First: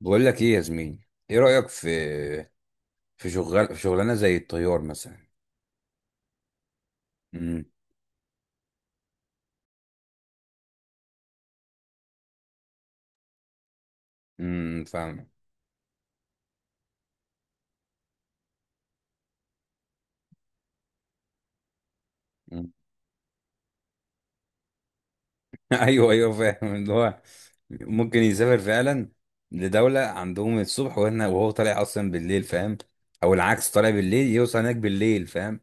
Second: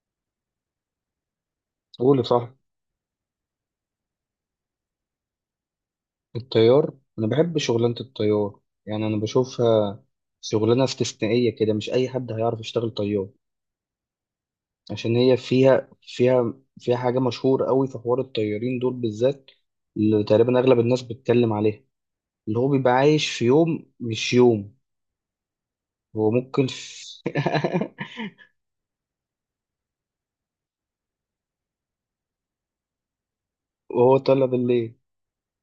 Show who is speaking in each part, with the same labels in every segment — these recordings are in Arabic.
Speaker 1: بقول لك ايه يا زميلي، ايه رأيك في
Speaker 2: قولي صح.
Speaker 1: في شغل في شغلانه زي الطيار مثلا.
Speaker 2: الطيار. انا بحب
Speaker 1: امم.
Speaker 2: شغلانه الطيار. يعني انا بشوفها شغلانه استثنائيه كده، مش اي حد هيعرف يشتغل طيار.
Speaker 1: امم،
Speaker 2: عشان
Speaker 1: فاهم.
Speaker 2: هي فيها حاجه مشهوره قوي في حوار الطيارين دول بالذات، اللي تقريبا اغلب الناس بتتكلم عليها، اللي هو
Speaker 1: مم.
Speaker 2: بيبقى عايش في يوم مش يوم.
Speaker 1: ايوه
Speaker 2: هو
Speaker 1: ايوه
Speaker 2: ممكن
Speaker 1: فاهم اللي هو
Speaker 2: في.
Speaker 1: ممكن يسافر فعلا لدولة عندهم الصبح وهنا وهو طالع اصلا بالليل، فاهم، او العكس طالع
Speaker 2: وهو
Speaker 1: بالليل
Speaker 2: طالع
Speaker 1: يوصل هناك
Speaker 2: بالليل.
Speaker 1: بالليل، فاهم،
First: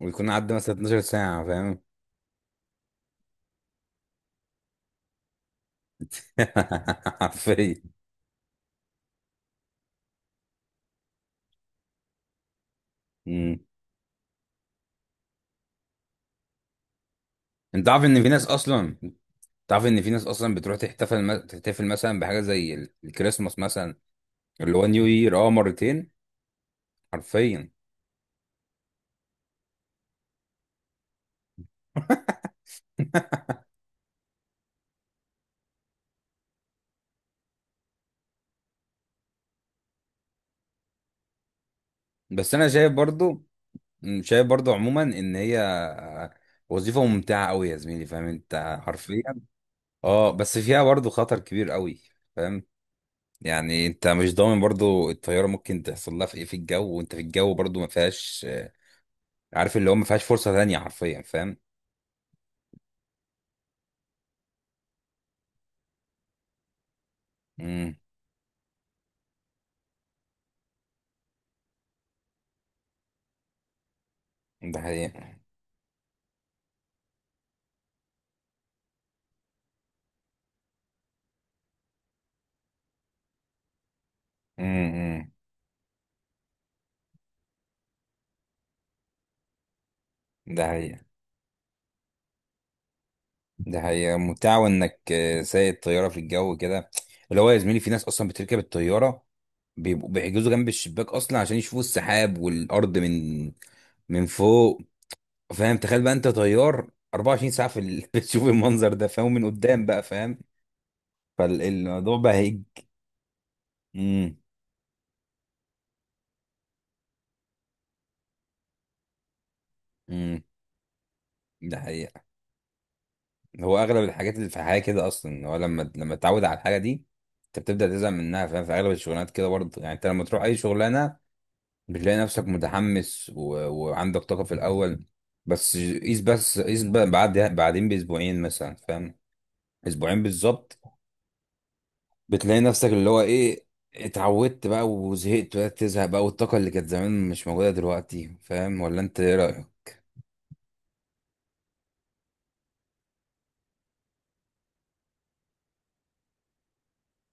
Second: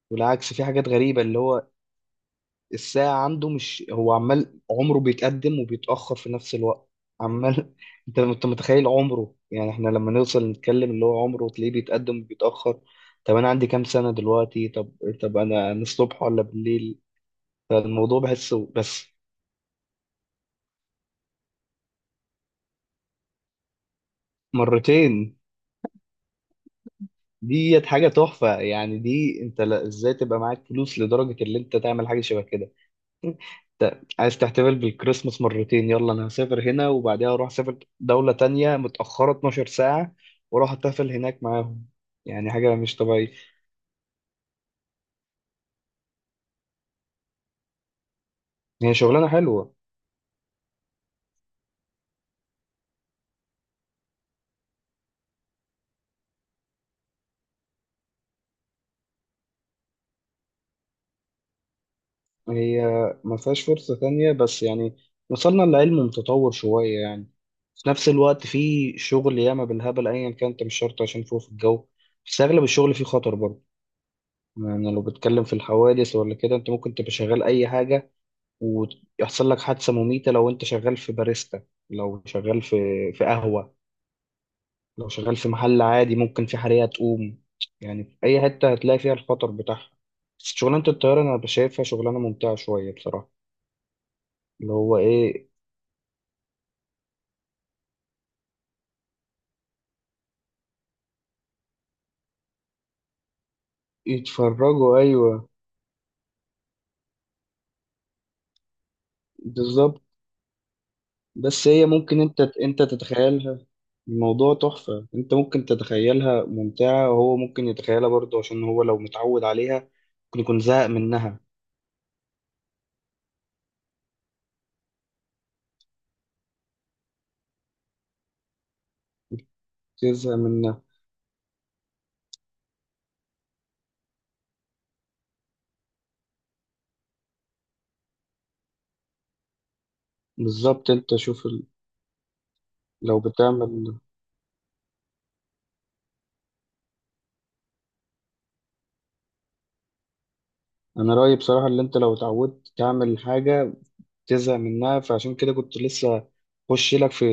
Speaker 1: ويكون
Speaker 2: والعكس
Speaker 1: عدى
Speaker 2: في
Speaker 1: مثلا
Speaker 2: حاجات
Speaker 1: 12
Speaker 2: غريبه، اللي
Speaker 1: ساعة،
Speaker 2: هو
Speaker 1: فاهم.
Speaker 2: الساعة عنده، مش هو عمال عمره بيتقدم وبيتأخر في نفس الوقت. عمال
Speaker 1: حرفيا.
Speaker 2: انت متخيل عمره، يعني احنا لما نوصل نتكلم اللي هو عمره تلاقيه بيتقدم وبيتأخر. طب انا
Speaker 1: مم.
Speaker 2: عندي كام سنة دلوقتي؟ طب، طب انا الصبح ولا بالليل؟
Speaker 1: انت عارف
Speaker 2: فالموضوع
Speaker 1: ان في ناس
Speaker 2: بحسه
Speaker 1: اصلا،
Speaker 2: بس.
Speaker 1: تعرف ان في ناس اصلا بتروح تحتفل مثلا بحاجه زي الكريسماس مثلا، اللي هو نيو يير،
Speaker 2: مرتين.
Speaker 1: مرتين حرفيا.
Speaker 2: ديت حاجة تحفة، يعني دي انت ازاي تبقى معاك فلوس لدرجة اللي انت تعمل حاجة شبه كده؟ عايز تحتفل بالكريسماس مرتين؟ يلا انا هسافر هنا وبعدها اروح اسافر دولة تانية متأخرة 12 ساعة واروح احتفل هناك معاهم. يعني
Speaker 1: بس انا
Speaker 2: حاجة
Speaker 1: شايف
Speaker 2: مش طبيعية.
Speaker 1: برضو، عموما ان هي وظيفة ممتعة قوي يا زميلي، فاهم انت
Speaker 2: هي
Speaker 1: حرفيا.
Speaker 2: شغلانة حلوة.
Speaker 1: اه، بس فيها برضو خطر كبير قوي، فاهم. يعني انت مش ضامن برضو الطيارة ممكن تحصل لها في ايه في الجو وانت في الجو برضو ما فيهاش، عارف اللي هو ما فيهاش فرصة تانية حرفيا، فاهم.
Speaker 2: هي ما فيهاش فرصة تانية، بس يعني وصلنا لعلم متطور شوية يعني. في
Speaker 1: امم.
Speaker 2: نفس الوقت في شغل ياما بالهبل ايا كان، انت مش شرط عشان فوق في الجو. بس اغلب الشغل فيه خطر برضه.
Speaker 1: ده
Speaker 2: يعني لو
Speaker 1: حقيقة.
Speaker 2: بتتكلم في الحوادث ولا كده، انت ممكن تبقى شغال اي حاجة ويحصل لك حادثة مميتة. لو انت شغال في باريستا، لو شغال في قهوة، لو
Speaker 1: امم.
Speaker 2: شغال في محل عادي، ممكن في حريقة تقوم. يعني في أي حتة هتلاقي فيها الخطر بتاعها. بس
Speaker 1: ده
Speaker 2: شغلانة
Speaker 1: حقيقة،
Speaker 2: الطيارة أنا شايفها شغلانة ممتعة شوية بصراحة.
Speaker 1: ده حقيقة ممتعة
Speaker 2: اللي هو
Speaker 1: وانك
Speaker 2: إيه.
Speaker 1: سايق الطيارة في الجو كده، اللي هو يا زميلي في ناس اصلا بتركب الطيارة بيبقوا بيحجزوا جنب الشباك اصلا عشان يشوفوا السحاب والارض من من فوق،
Speaker 2: يتفرجوا، أيوه.
Speaker 1: فاهم، تخيل بقى انت طيار 24 ساعه بتشوف المنظر ده، فاهم، من قدام
Speaker 2: بالظبط.
Speaker 1: بقى، فاهم.
Speaker 2: بس هي
Speaker 1: فالموضوع
Speaker 2: ممكن
Speaker 1: بقى
Speaker 2: أنت
Speaker 1: هيج،
Speaker 2: أنت تتخيلها.
Speaker 1: امم
Speaker 2: الموضوع تحفة، أنت ممكن تتخيلها ممتعة، وهو ممكن يتخيلها برضه، عشان هو لو متعود عليها ممكن
Speaker 1: امم
Speaker 2: يكون زهق منها.
Speaker 1: ده حقيقه. هو اغلب الحاجات اللي في الحياه كده اصلا هو لما تتعود على الحاجه دي انت بتبدا تزهق منها، فاهم، في اغلب الشغلانات كده برضه، يعني انت لما
Speaker 2: يزهق
Speaker 1: تروح اي
Speaker 2: منها.
Speaker 1: شغلانه بتلاقي نفسك متحمس وعندك طاقه في الاول، بس قيس بقى بعدين باسبوعين مثلا، فاهم، اسبوعين بالظبط،
Speaker 2: بالظبط. انت شوف
Speaker 1: بتلاقي نفسك اللي
Speaker 2: لو
Speaker 1: هو ايه،
Speaker 2: بتعمل.
Speaker 1: اتعودت بقى وزهقت وبدأت تزهق بقى والطاقة اللي كانت زمان مش موجودة دلوقتي، فاهم، ولا انت ايه رأيك؟
Speaker 2: انا رأيي بصراحة، اللي انت لو اتعودت تعمل حاجة تزهق منها، فعشان كده كنت لسه خش لك في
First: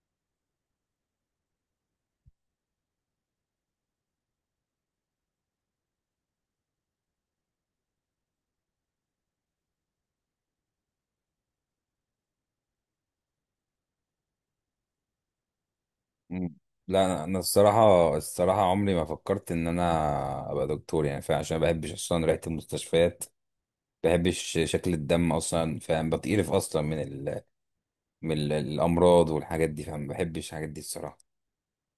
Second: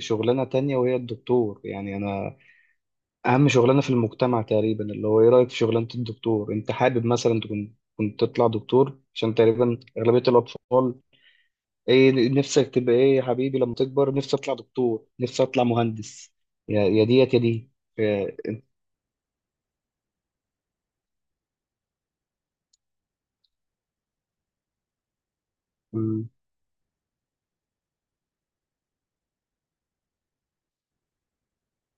Speaker 2: شغلانة تانية، وهي الدكتور. يعني انا اهم شغلانة في المجتمع تقريبا، اللي هو ايه رأيك في شغلانة الدكتور؟ انت حابب مثلا تكون كنت تطلع دكتور؟ عشان تقريبا أغلبية الأطفال، ايه نفسك تبقى ايه يا حبيبي لما تكبر؟ نفسي اطلع دكتور، نفسي اطلع مهندس.
Speaker 1: مم.
Speaker 2: يا
Speaker 1: لا
Speaker 2: ديت
Speaker 1: انا
Speaker 2: يا دي.
Speaker 1: الصراحة،
Speaker 2: يا-
Speaker 1: الصراحة عمري ما فكرت ان انا ابقى دكتور يعني، فاهم، عشان ما بحبش اصلا ريحة المستشفيات، ما بحبش شكل الدم اصلا، فاهم،
Speaker 2: م-
Speaker 1: بتقرف اصلا الامراض والحاجات دي، فاهم، ما بحبش الحاجات دي الصراحة،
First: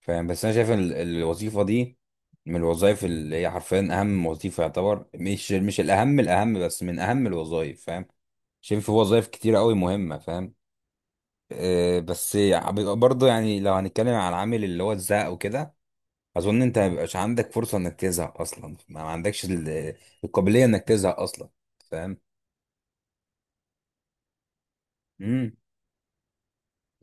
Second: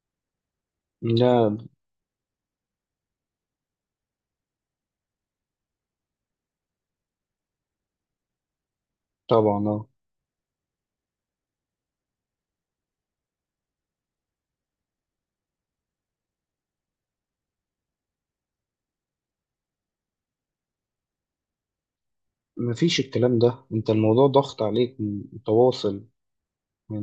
Speaker 1: فاهم، بس انا شايف ان ال-
Speaker 2: لا.
Speaker 1: الوظيفه دي من الوظائف اللي هي حرفيا اهم وظيفه يعتبر، مش الاهم، الاهم بس من اهم الوظائف، فاهم، شايف في وظائف كتير
Speaker 2: طبعا،
Speaker 1: قوي
Speaker 2: اه.
Speaker 1: مهمه، فاهم. أه بس بيبقى برضه يعني لو هنتكلم على العامل اللي هو الزهق وكده، اظن انت ما بيبقاش عندك فرصه انك تزهق اصلا، ما عندكش القابليه انك تزهق اصلا، فاهم.
Speaker 2: مفيش الكلام ده، انت الموضوع ضغط عليك
Speaker 1: امم.
Speaker 2: متواصل.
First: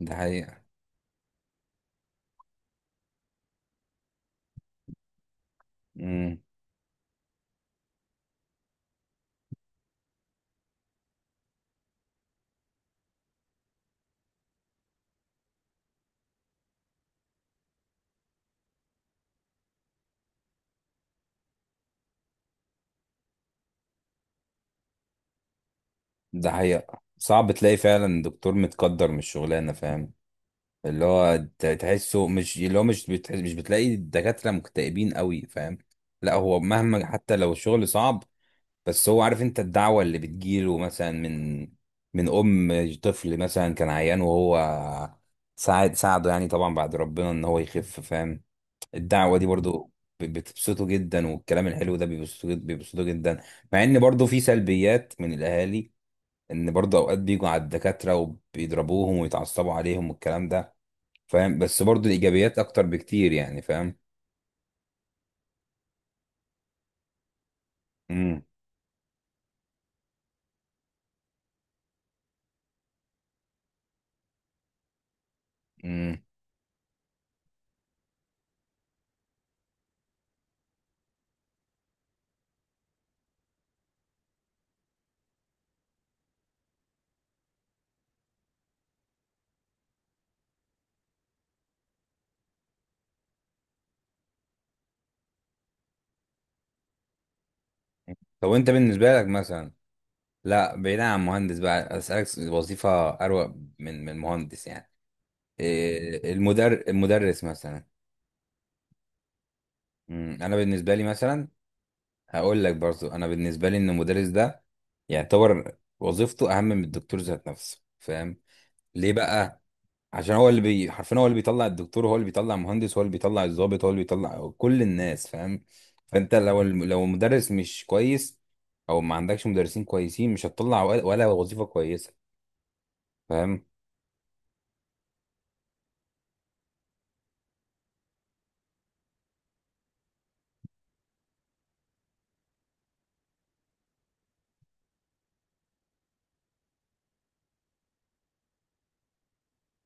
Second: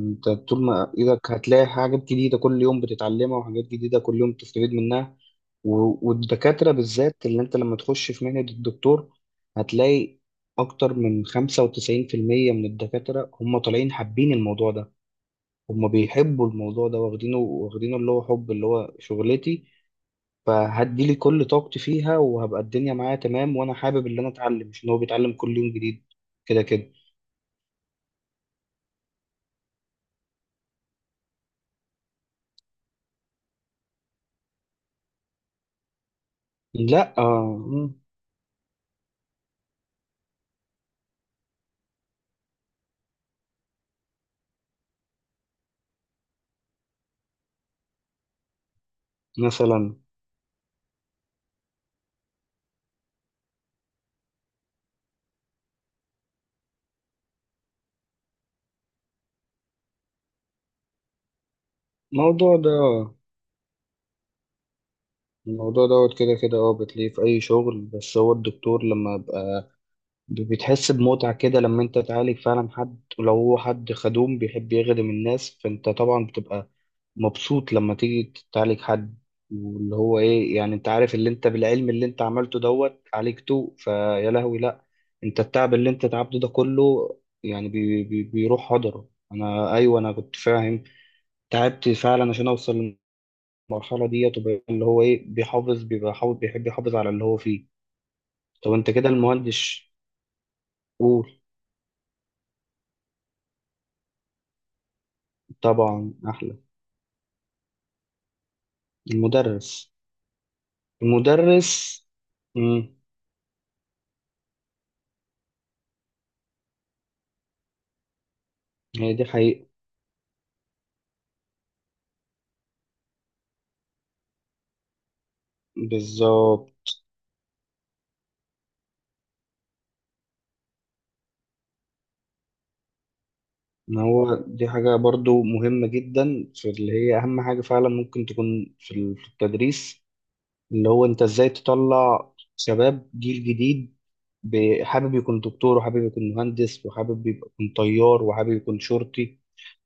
Speaker 1: ده حقيقه.
Speaker 2: طول ما ايدك هتلاقي حاجات جديدة كل يوم بتتعلمها، وحاجات جديدة كل يوم بتستفيد منها.
Speaker 1: امم.
Speaker 2: والدكاترة بالذات، اللي انت لما تخش في مهنة الدكتور هتلاقي اكتر من 95% من الدكاترة هم طالعين حابين الموضوع ده، هم بيحبوا الموضوع ده واخدينه واخدينه، اللي هو حب اللي هو شغلتي، فهدي لي كل طاقتي فيها وهبقى الدنيا معايا تمام، وانا حابب اللي انا اتعلم، مش ان هو بيتعلم كل يوم جديد
Speaker 1: ده
Speaker 2: كده كده.
Speaker 1: حقيقه، صعب تلاقي فعلا دكتور متقدر من الشغلانه، فاهم، اللي هو تحسه، مش اللي هو مش بتحس، مش بتلاقي الدكاترة مكتئبين قوي، فاهم، لا هو مهما
Speaker 2: لا،
Speaker 1: حتى لو
Speaker 2: آه،
Speaker 1: الشغل
Speaker 2: مم.
Speaker 1: صعب بس هو عارف انت الدعوة اللي بتجيله مثلا من ام طفل مثلا كان عيان وهو ساعده يعني طبعا بعد ربنا ان هو يخف، فاهم، الدعوة دي برضو
Speaker 2: مثلا.
Speaker 1: بتبسطه جدا والكلام الحلو ده بيبسطه بيبسطه جدا، مع ان برضو في سلبيات من الاهالي، ان برضو اوقات بيجوا على الدكاترة وبيضربوهم ويتعصبوا عليهم والكلام ده، فاهم، بس برضو
Speaker 2: الموضوع
Speaker 1: الايجابيات
Speaker 2: ده،
Speaker 1: اكتر بكتير يعني، فاهم.
Speaker 2: الموضوع دوت كده كده، اه بتلاقيه في اي شغل، بس هو
Speaker 1: امم.
Speaker 2: الدكتور لما بقى بتحس بمتعة كده لما انت تعالج فعلا حد، ولو هو حد خدوم بيحب يخدم الناس، فانت
Speaker 1: امم.
Speaker 2: طبعا بتبقى مبسوط لما تيجي تعالج حد. واللي هو ايه يعني، انت عارف اللي انت بالعلم اللي انت عملته دوت عالجته فيا لهوي، لا، انت التعب اللي انت تعبته ده كله يعني بي بي بيروح هدره. انا، ايوه انا كنت فاهم، تعبت فعلا عشان اوصل المرحلة دي، وتبقى اللي هو ايه بيحافظ، بيبقى حافظ، بيحب يحافظ على اللي هو فيه.
Speaker 1: طب وانت
Speaker 2: طب انت كده
Speaker 1: بالنسبه لك مثلا،
Speaker 2: المهندس.
Speaker 1: لا بعيدا عن
Speaker 2: قول.
Speaker 1: مهندس بقى اسالك وظيفه اروق من مهندس يعني،
Speaker 2: طبعا،
Speaker 1: إيه،
Speaker 2: احلى.
Speaker 1: المدرس مثلا.
Speaker 2: المدرس.
Speaker 1: انا بالنسبه لي مثلا
Speaker 2: المدرس.
Speaker 1: هقول لك
Speaker 2: امم
Speaker 1: برضو، انا بالنسبه لي ان المدرس ده يعتبر وظيفته اهم من الدكتور ذات نفسه، فاهم، ليه
Speaker 2: هي دي
Speaker 1: بقى؟
Speaker 2: حقيقة.
Speaker 1: عشان هو اللي حرفيا هو اللي بيطلع الدكتور، هو اللي بيطلع المهندس، هو اللي بيطلع الضابط، هو اللي بيطلع كل الناس، فاهم، فانت لو
Speaker 2: بالظبط.
Speaker 1: لو المدرس مش كويس او ما عندكش مدرسين كويسين مش هتطلع ولا وظيفة كويسة، فاهم.
Speaker 2: ما هو دي حاجة برضو مهمة جدا، في اللي هي أهم حاجة فعلا ممكن تكون في في التدريس، اللي هو أنت إزاي تطلع شباب جيل جديد حابب يكون دكتور، وحابب يكون مهندس، وحابب يكون طيار، وحابب يكون شرطي.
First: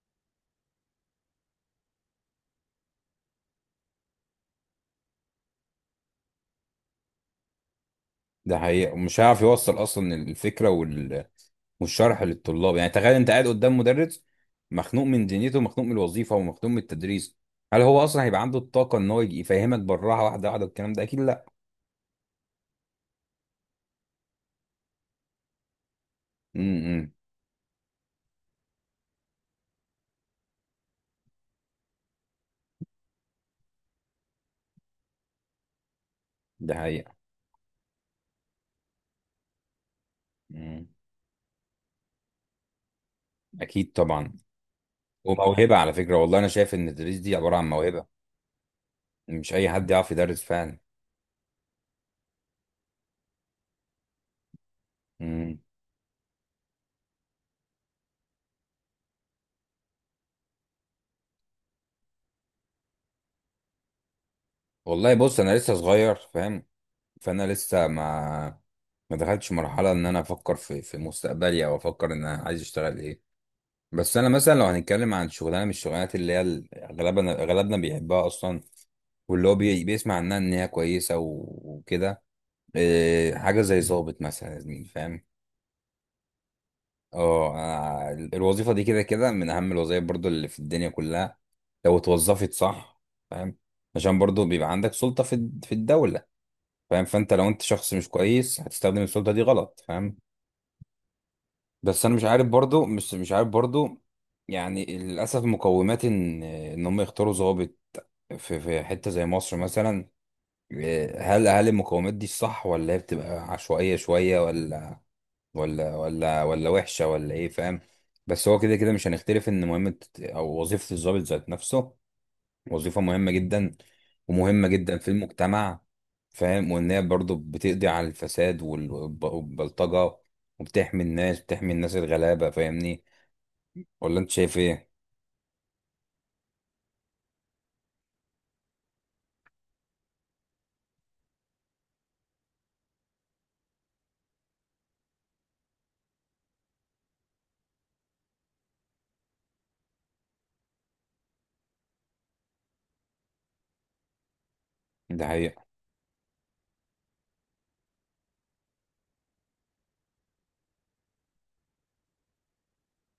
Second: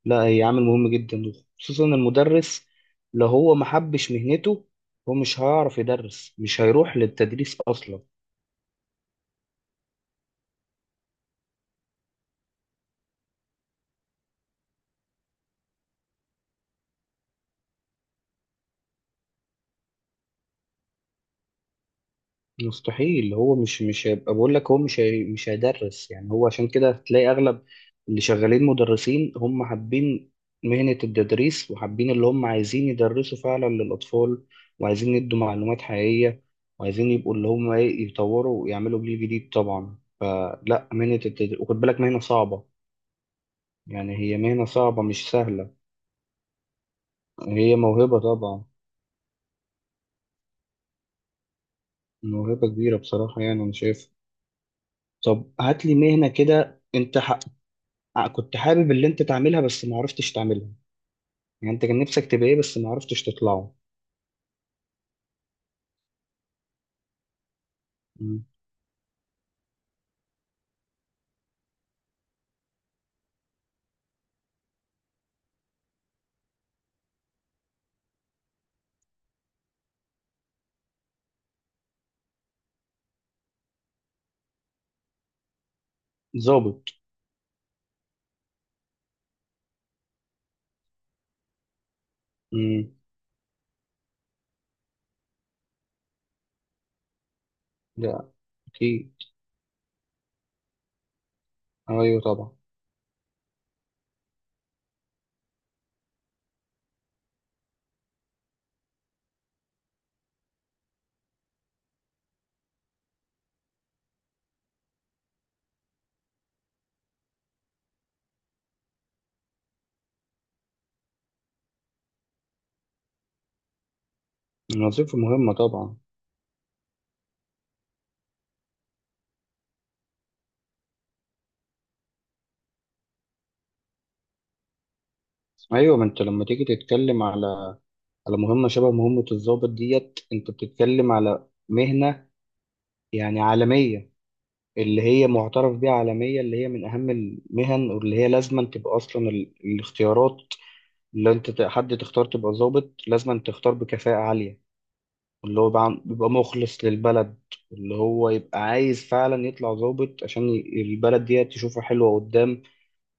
Speaker 2: لا، هي عامل مهم جدا، خصوصا المدرس. لو هو ما حبش مهنته، هو مش هيعرف يدرس، مش هيروح للتدريس اصلا.
Speaker 1: ده حقيقة، ومش هيعرف يوصل اصلا الفكرة والشرح للطلاب، يعني تخيل انت قاعد قدام مدرس مخنوق من دنيته، مخنوق من الوظيفة، ومخنوق من التدريس، هل هو اصلا هيبقى عنده الطاقة ان هو يفهمك بالراحة واحدة واحدة والكلام ده؟ اكيد لا.
Speaker 2: مستحيل. هو مش هيبقى، بقول لك، هو مش، هي مش هيدرس. يعني هو عشان كده
Speaker 1: امم.
Speaker 2: هتلاقي اغلب اللي شغالين مدرسين هم حابين مهنة التدريس، وحابين اللي هم عايزين يدرسوا فعلا للأطفال، وعايزين يدوا معلومات حقيقية،
Speaker 1: ده
Speaker 2: وعايزين
Speaker 1: حقيقة.
Speaker 2: يبقوا اللي هم ايه يطوروا ويعملوا جيل جديد طبعا.
Speaker 1: امم.
Speaker 2: فلا، مهنة التدريس، وخد بالك مهنة صعبة.
Speaker 1: اكيد
Speaker 2: يعني
Speaker 1: طبعا.
Speaker 2: هي مهنة صعبة مش سهلة.
Speaker 1: وموهبة على فكرة، والله أنا شايف إن التدريس دي عبارة عن
Speaker 2: هي
Speaker 1: موهبة،
Speaker 2: موهبة طبعا.
Speaker 1: مش أي حد يعرف يدرس فعلا.
Speaker 2: موهبة كبيرة بصراحة، يعني أنا شايف. طب
Speaker 1: مم.
Speaker 2: هات لي مهنة كده أنت كنت حابب اللي أنت تعملها بس ما عرفتش تعملها. يعني أنت كان نفسك تبقى إيه بس ما عرفتش تطلعه.
Speaker 1: والله بص، أنا لسه صغير، فاهم، فأنا لسه
Speaker 2: مم.
Speaker 1: ما دخلتش مرحلة إن أنا أفكر في مستقبلي أو أفكر إن أنا عايز أشتغل إيه، بس أنا مثلا لو هنتكلم عن شغلانة من الشغلانات اللي هي أغلبنا بيحبها أصلا، واللي هو بيسمع عنها إن هي كويسة وكده، إيه، حاجة زي ظابط مثلا يا زميلي، فاهم.
Speaker 2: ظابط.
Speaker 1: اه، أنا الوظيفة دي كده كده من أهم الوظائف برضو اللي في الدنيا كلها لو اتوظفت
Speaker 2: مم.
Speaker 1: صح، فاهم، عشان برضو بيبقى عندك سلطة في الدولة، فاهم، فأنت لو أنت شخص مش
Speaker 2: لا.
Speaker 1: كويس هتستخدم
Speaker 2: أكيد.
Speaker 1: السلطة دي غلط، فاهم. بس أنا
Speaker 2: أيوه
Speaker 1: مش عارف
Speaker 2: طبعا.
Speaker 1: برضو مش مش عارف برضو، يعني للأسف مقومات إن هم يختاروا ضابط في حتة زي مصر مثلا، إيه، هل المقومات دي الصح ولا هي بتبقى عشوائية شوية ولا وحشه ولا ايه، فاهم، بس هو كده كده مش هنختلف ان مهمه او وظيفه الضابط ذات نفسه وظيفه مهمه جدا ومهمه جدا في
Speaker 2: الوظيفة مهمة
Speaker 1: المجتمع،
Speaker 2: طبعا.
Speaker 1: فاهم، وان هي برضه بتقضي على الفساد والبلطجه وبتحمي الناس، بتحمي الناس الغلابه، فاهمني. ولا انت شايف ايه؟
Speaker 2: أيوه، ما أنت لما تيجي تتكلم على مهمة شبه مهمة الضابط ديت، أنت بتتكلم على مهنة يعني عالمية، اللي هي معترف بيها عالميا، اللي هي من أهم المهن، واللي هي لازما تبقى أصلا الاختيارات، اللي أنت حد تختار تبقى ضابط لازما تختار بكفاءة عالية،
Speaker 1: ده
Speaker 2: اللي
Speaker 1: حقيقه.
Speaker 2: هو بيبقى مخلص للبلد، اللي هو يبقى عايز فعلا يطلع ضابط عشان البلد دي تشوفها حلوة قدام.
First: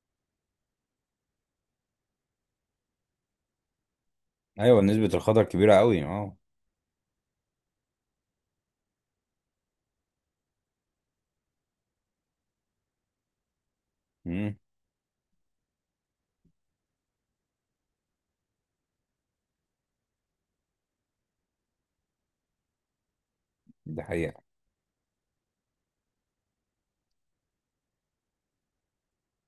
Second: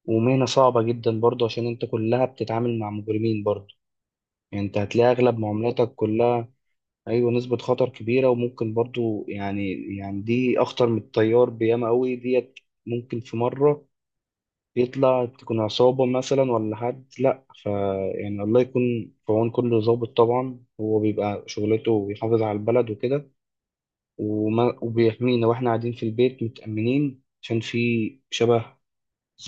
Speaker 2: ومهنة صعبة جدا برضه عشان أنت كلها بتتعامل مع مجرمين برضه. يعني انت
Speaker 1: ايوه نسبه
Speaker 2: هتلاقي اغلب
Speaker 1: الخطر كبيره
Speaker 2: معاملاتك
Speaker 1: قوي، اه.
Speaker 2: كلها. ايوه، نسبة خطر كبيرة وممكن برضو يعني، يعني دي اخطر من الطيار بياما قوي ديت. ممكن في مرة
Speaker 1: امم.
Speaker 2: يطلع تكون عصابة مثلا ولا حد، لأ، يعني الله يكون في عون كل ضابط. طبعا هو بيبقى شغلته بيحافظ على البلد وكده.
Speaker 1: ده حقيقه.
Speaker 2: وبيحمينا واحنا قاعدين في البيت متأمنين، عشان في شبه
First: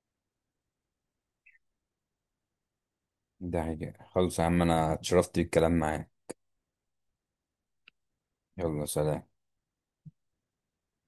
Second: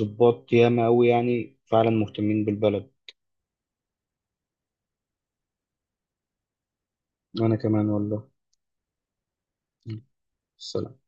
Speaker 2: ضباط ياما أوي يعني فعلا مهتمين بالبلد.
Speaker 1: ده حقيقه، خلاص يا عم، انا اتشرفت بالكلام معاك.
Speaker 2: أنا كمان والله.
Speaker 1: يلا سلام.
Speaker 2: سلام.